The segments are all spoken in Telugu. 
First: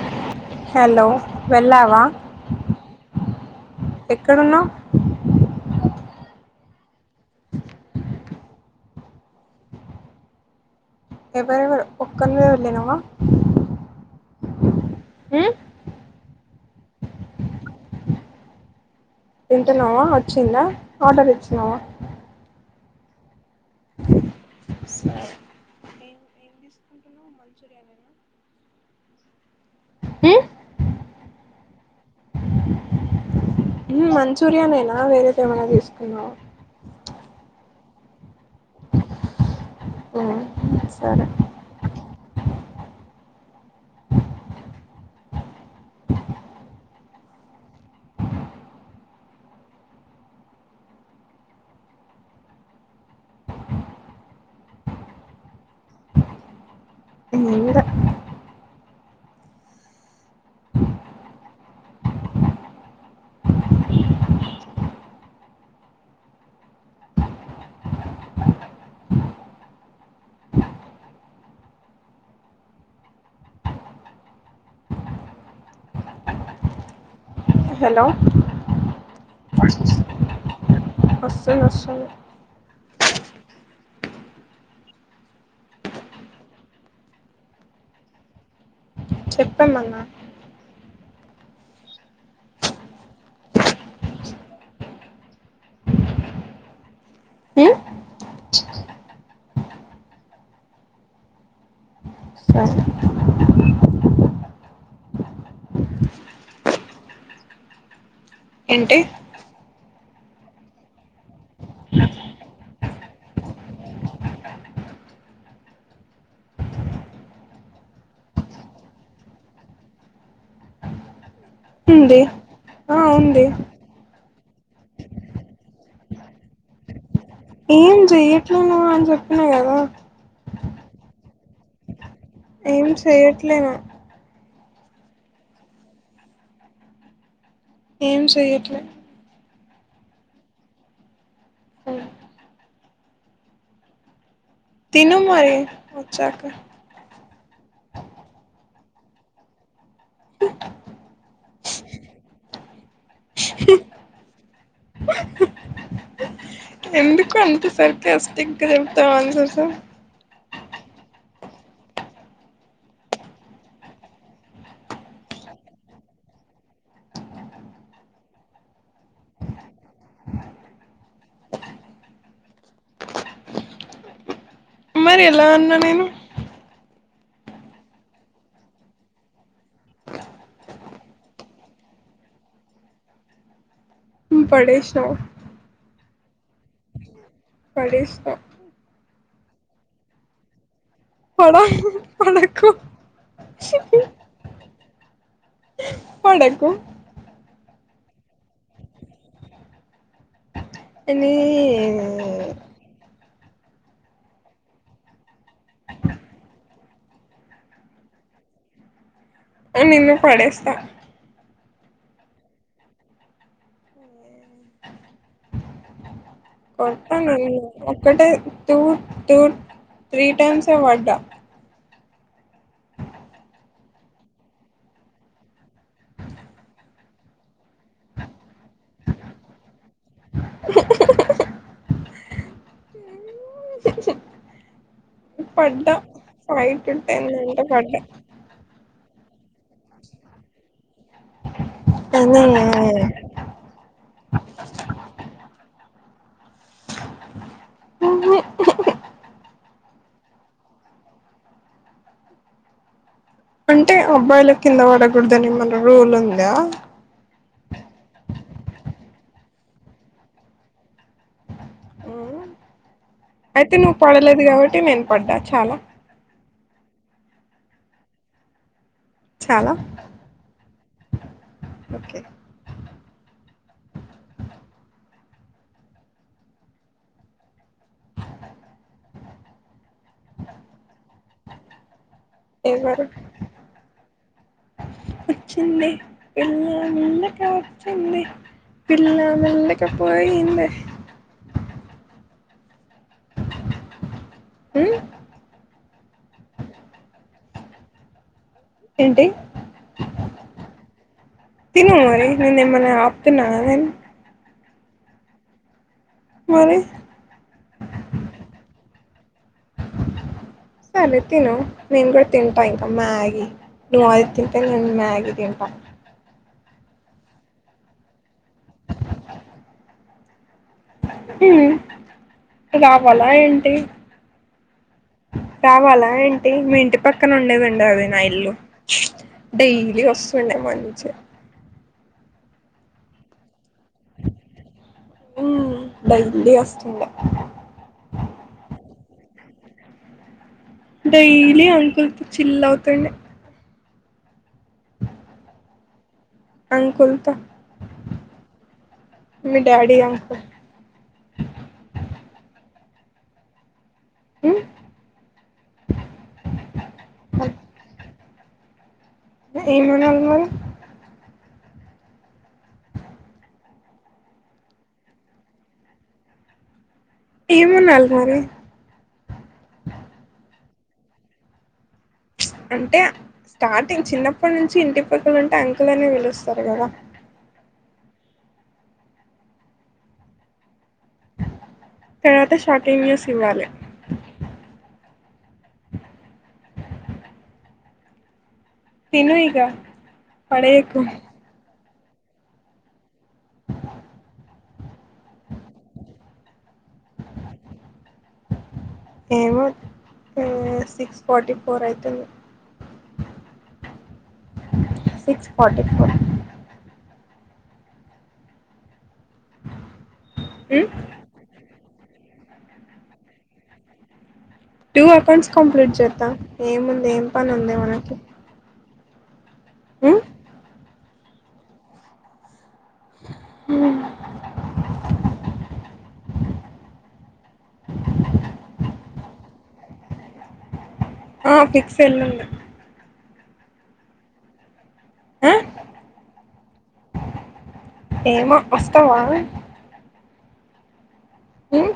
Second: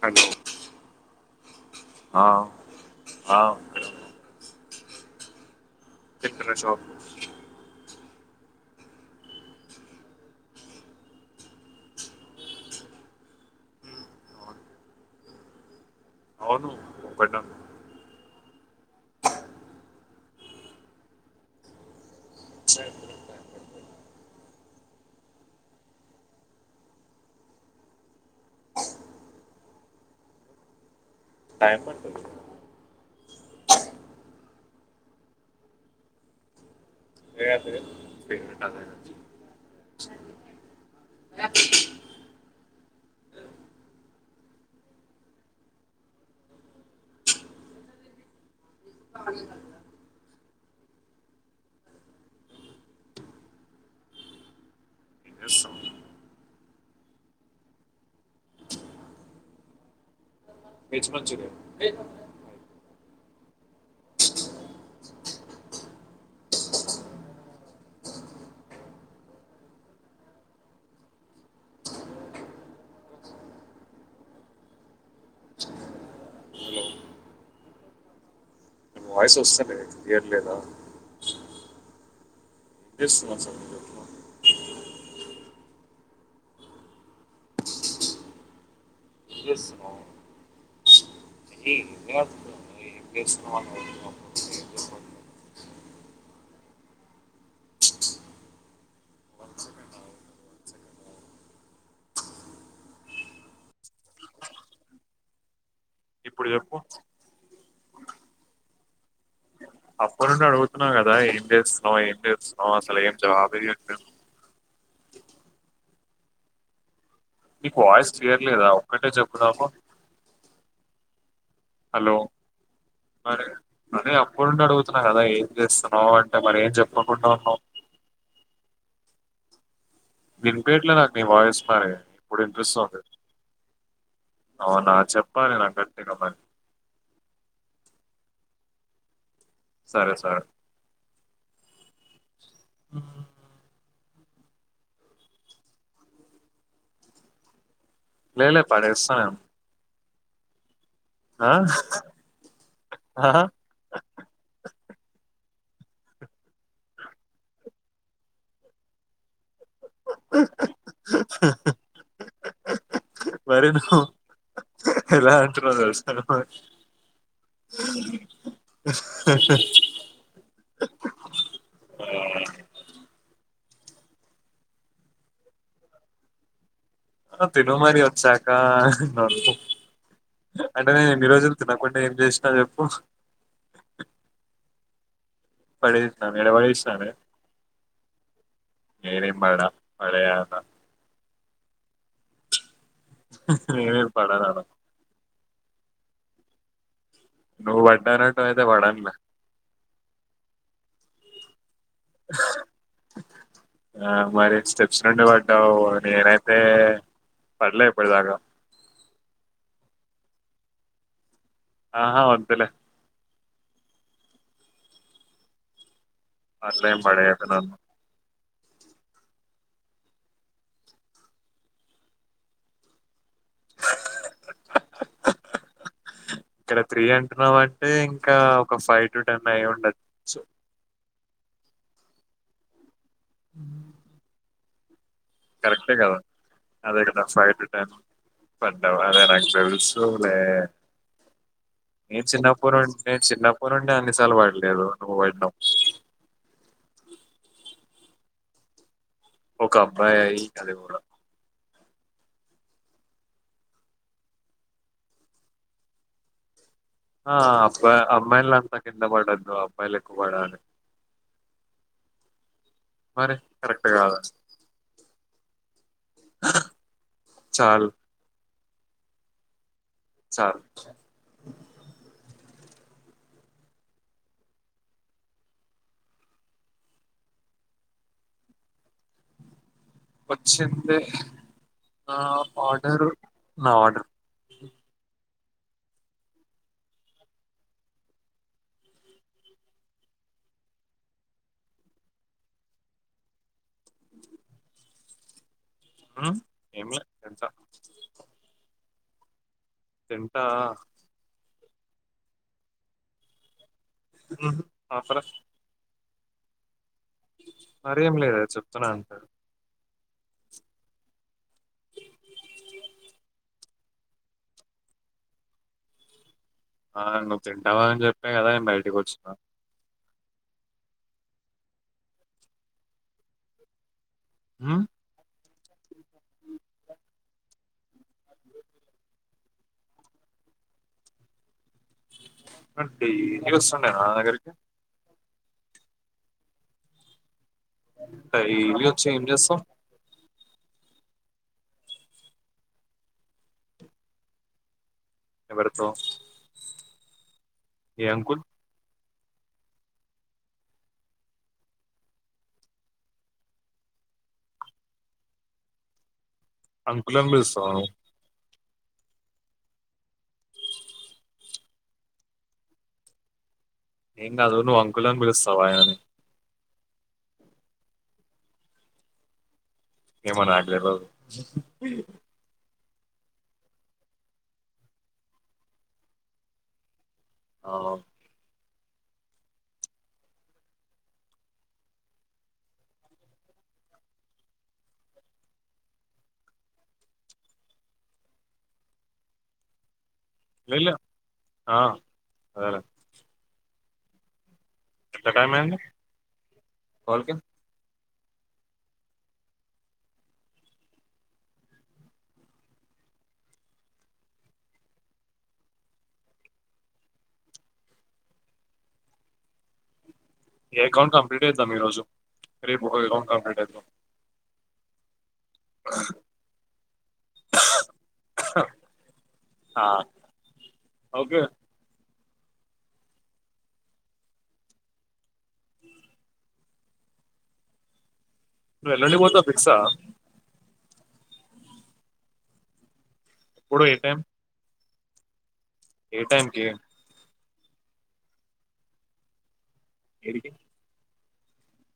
హలో హలో వెళ్ళావా ఆ, ఆ, ఎక్కడున్నావ్ తిక్కరషాప్ ఎవరు ఎవరు ఒకనివే వెళ్ళావా మ్మ్ అవును ఒకనే ఉన్న తింటున్నావా వచ్చిందా ఆర్డర్ ఇచ్చినవ సరే మంచురియా నా మ్ టైం పడతాది మ్ మంచూరియానేనా వేరేది ఏమైనా తీసుకున్నావా లే అదే [unintelligible] మ్మ్ సరే ఆ ఏం చేస్తాం ఏనుడా veg manchurian hello hello voice ఒస్తలేదు క్లియర్ లేదా నేను ఒస్తలే ఏం చేస్తున్నావు అసలు నువ్వు చెప్పు? ఏం చెప్పండి అన్న చేస్తున్నావు [unintelligible] ఉమ్, ఆగు, ఆగు. సరే ఇప్పుడు చెప్పు ఏంటి అప్పడ్ ఉండి అడుగుతున్న కదా ఎం చేస్తునవ్ ఎం చేస్తున్నావ్ అసలు ఎం జాబ్ ఏ చేయట్లే నీకు వాయిస్ క్లియర్ లేదా ఒక్కటే చెప్పు నాకు ఉంది ఆ ఉంది అప్పటినుండి అడుగుతున్న కదా ఏమి చేస్తున్నావ్ అంటే మరి ఏమి చెప్పకుండా ఉన్నావ్ ఏం చేయట్లాలేను అని చెప్పిన కదా వినుపియట్లే నాకు నీ వాయిస్ మరి ఇప్పుడు ఏం చేయట్లేను అవున చెప్పాలి నా గట్టిగా మరి ఏం చేయట్లే సరే సరే తిను మరి వచ్చక లేలే పడేస్తా నేన్ ఆ ఆ ఎందుకు అంత సర్కస్టిక్గా చెప్తావ్ ఆన్సర్స్ మరి నువ్వు ఎలా అంటునావు తెలుసా నువ్వు మరి హహహ ఆ మరి ఎలా ఉన్న నేను ఆహ్ తిను మరి వచ్చాక. అంటే నేను ఇన్ని రోజులు తినకుండా ఏం చేసినానో చెప్పు. పడేశావ్. ఏ నన్ను ఏడవడేసినవే. పడేసిన నేను ఏం పడ పడెయ్ అన్న పడా పడేయాకు నేను ఎం పడరాల పోయిండే పో. నువ్వు పడ్డానంటయితే పడాన్లే. ఎన్ని. ఆహ్ మరి స్టెప్స్ నుండి పడ్డావు నేనైతే. పడ్లే ఇప్పడిదాకా. నిన్ను పడేస్తా. ఆహా వద్దులే. అట్లా ఏం కొత్తవి పడేయకు నిన్ను నన్ను ఒక్కటే. టూ టూ త్రీ టైమ్స్ ఏ పడ్డా. ఇక్కడ త్రీ అంటున్నావంటే ఇంకా ఒక ఫైవ్ టు టెన్ అయి ఉంటది. పడ్డా కరెక్టే గదా. ఫైవ్ టు అదే గదా టెన్ ఫైవ్ అంటే టూ టైమ్స్ పడ్డా పడవ్ అదే నాకు తెలుసులే. నేను కానీ చిన్నప్పుడు నుం నేను చిన్నప్పటి నుండి అన్నిసార్లు పడలేదు నువ్వు వాడినవ్. ఒక అబ్బాయి అది కూడా. అంటే అబ్బాయిలకు కింద పడకూడదని ఏమైనా రూల్ ఉందా. ఆహ్ అబ్బాయి అమ్మాయిల అంతా కింద పడొద్దు అబ్బాయిలు ఎక్కువ పడాలి. మరి అయితే కరెక్ట్ నువ్వు కాదా పడలేదు కాబట్టి నేను పడ్డా చాలా. చాలు. చాలా. చాలు. ఓకే వచ్చిందే. నా ఎవరు ఆడర్ నా ఆర్డర్. చిన్నాయ్ ఎన్ని ఉన్నాక వచ్చిందే. పిల్ల మెల్లగా పోయిందే. ఉమ్. ఉమ్ ఏమలే పిలిచా. ఏంటి. తింటా. తినై మరి నేనేమైన్నా ఆప్తున్నాన నేను. ఉహ్మ్ ఆపలేవు. మరి. మరేం లేదే చెప్తున్నా అంతే. సరే తిను నేను కూడా తింటా ఇంకా మ్యాగి నువ్ అది తింటే నేను మ్యాగి తింటా. ఆహ్ నువ్వు తింటావనే చేప్పే కదా నేను బయటికి వచ్చిన. ఉమ్ రావాలా ఏంటి. ఉమ్ కావలా ఏంటి మీ ఇంటి పక్కన ఉండేదండి అది నా ఇల్లు డైలీ వస్ ఉండె మంచిగ డైలి వస్తుండేనా నా దగరికి ఉమ్ బర్త్డే వస్తుందా. [unintelligible] ఓచ్చేయ్ ఏం జేస్తవ్. డైలీ అంకుల్తో చిల్లావుతుండే. [unintelligible] రెథోమ్ అనుకుంట ఏ అంకుల్ మీ డాడీ అంకుల్ ఉమ్ అంకుల్ అని పిలుస్తవ నువ్ ఏం అనాలి మరి ఏం గాదు నువ్ అంకుల్ లని బిలుస్తవా ఆయనని ఏమనాల్ మరి ఏమో నాక్ తెల్వదు ఉహు హూ అంటే స్టార్టింగ్ చిన్నప్పడ్నుంచి ఇంటి పక్కపక్కనుంటే అంకులనే విలుస్తరు గద అవ్ తర్వాత షాకింగ్ న్యూస్ ఇవ్వాలె తిను ఇగ లేదులే పడేయకు ఆ అదెలె ఎంత టైమయింది కాల్కి ఏమో ఆ సిక్స్ ఫార్టీ ఫోర్ ఐతుంది సిక్స్ ఫార్టీ ఫోర్ ఈ ఎకౌంట్ కంప్లీట్ చేద్దాం ఈరోజు రేప్ ఇంకో ఎకౌంట్ కంప్లీట్ చేద్దాం టూ ఎకౌంట్స్ కంప్లీట్ జేద్దాం ఏముంది ఏం పనుంది మనకి ఆ ఒకే ఉమ్ ఇప్పుడు ఎల్లుండి పోతె ఫిక్స్ ఆ ఆ ఫిక్స్ ఎల్లుండె ఎప్పుడు ఏ టైమ్ అ ఏ టైమ్కి ఏమో వస్తావా? ఏడికి ఉమ్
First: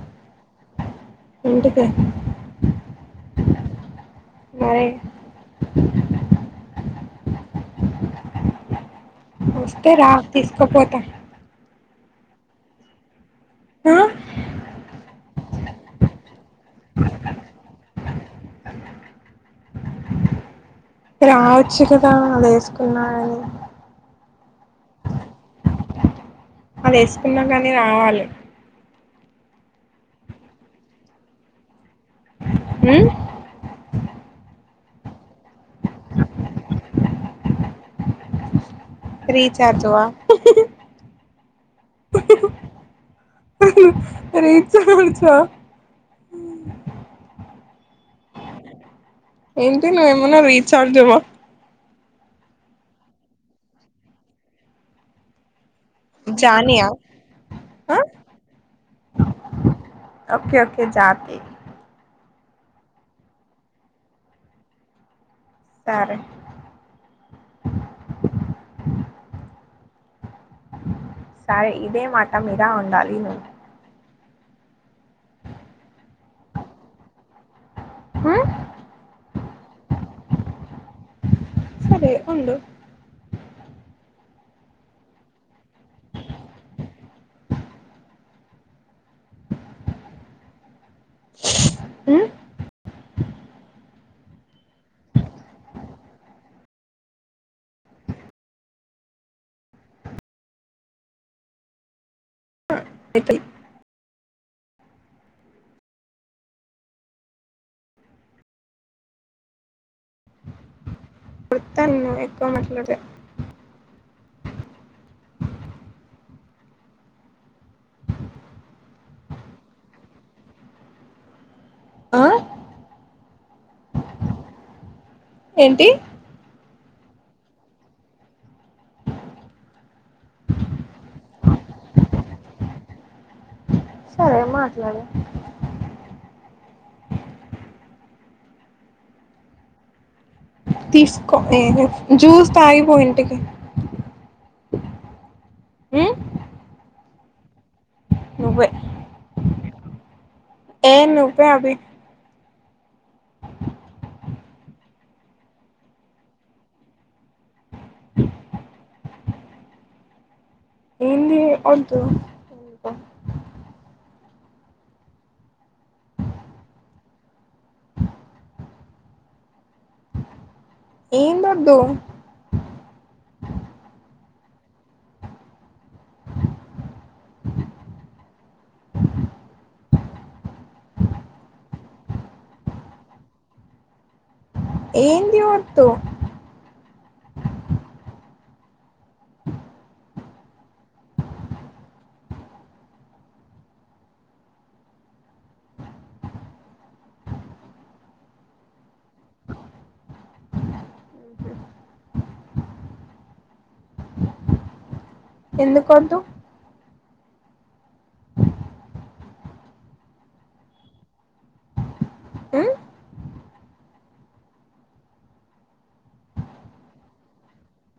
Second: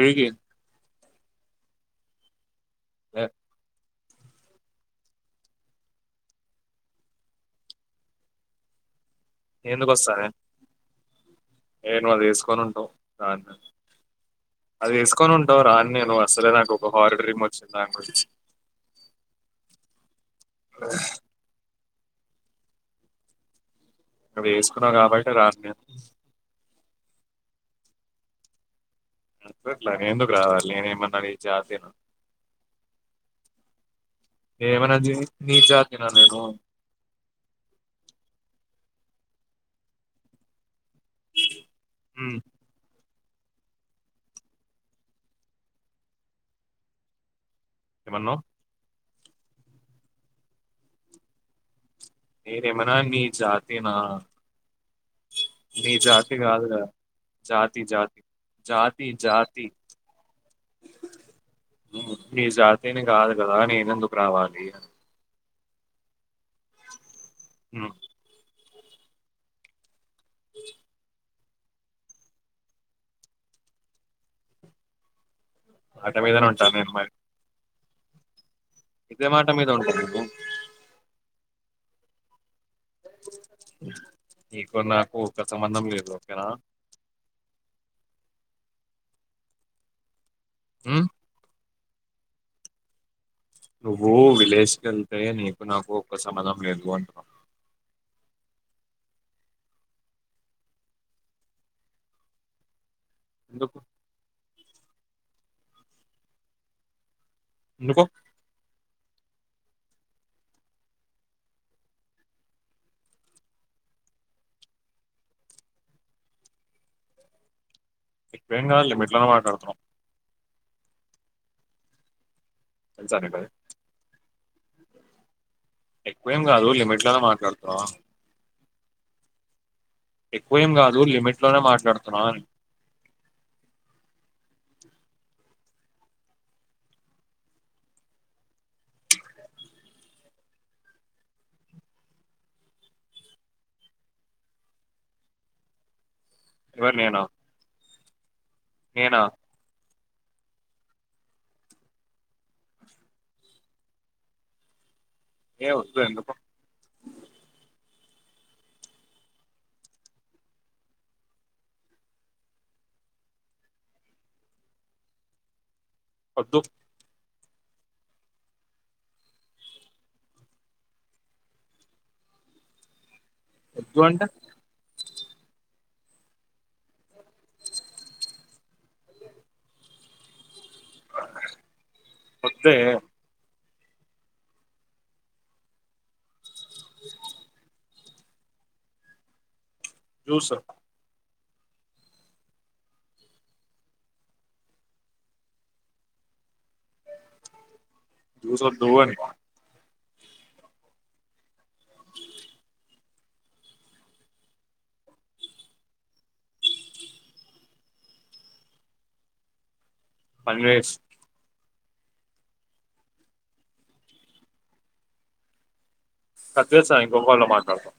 ఏడికి ఇంటికి లె వై ఒస్తే రా ఎందుకొస్తాది తీస్కపోత ఏ నువ్ అది ఏస్కోని ఉంటవ్ రాన్నేన్ ఆ అదేస్కోనుంటవ్ రాన్నేను అస్సలే నాకు ఒక హారర్ డ్రీమ్ ఒచ్చింది దాని గురించి రావోచ్చు కదా అదేస్కున్నా గాని అది ఎస్కున్నావ్ కాబట్టే రాన్నేన్ అదేస్కున్నా గనీ రావాలి. ఎందుకట్లా నేనెందుకు రావాలి నేనుమన్నా నీ జాతినా. ఉమ్ నేనేమన్నా జీనీ నీ జాతినా నేను రీచార్జ్వా హి హ్ హి ఉమ్ ఉహ్ రీచార్జ్ హా ఆ ఏమన్నవ్? ఏంటి నువ్ ఏమన్నవ్ రీచార్జ్ మో ఏదేమనా నీ జతీనా? నీ జాతి కాదుగద జానియా జాతి ఆ జాతి జాతి జాతి ఓకే ఓకే జాతి హ్మ్ నీ జాతిని కాదు గదా నేనెందుకు రావాలి. సరే ఉ సరే ఇదే మాట మీద ఉండాలి ను అడ్డ మీదనే ఉంటా నేన్ మరి మ్ ఇదె మాట మీద ఉంట అన్కొ సరే ఉండు నీకు నాకు ఒక సంబంధం లేదు ఓకేనా ఉ ఉ నువ్వు విలేజ్కేళ్తే నీకు, నాకు ఒక్క సంబంధం లేద్ పొ అంటున అ ఎందుకు ఎందుకు వృత్తాన్ను ఎక్కువ మాట్లాదె నీ బేంగాల్ మెట్లాగ మాటడ్తున్నావ్? ఆ సరేనా ఏంటి ఎక్కువేం కాదు లిమిట్ లనే మాట్లాడ్తునావ అన్ ఎక్కువేం కాదు లిమిట్ లనే మాట్లాడ్తున్నావ అన్ సరే మాట్లాడు తీస్కో ఎ జూస్ తాగిపో ఇంటికి మ్ ఎవర్ నేనా నువ్వే నేనా ఏ నువ్వే అభి ఏ ఒద్దులే ఎందుకు ఏందింది ఒద్దు ఒద్దు ఏందోద్దు ఎద్దు అంటే? ఒద్దే ఏన్ది వద్దు జూస జూసొద్దు అని ఎందుకోద్దు ఫైవ్ మినిట్స్ ఉమ్ కట్చెస్త ఇంకో ఫోన్ల మాట్లాడ్తా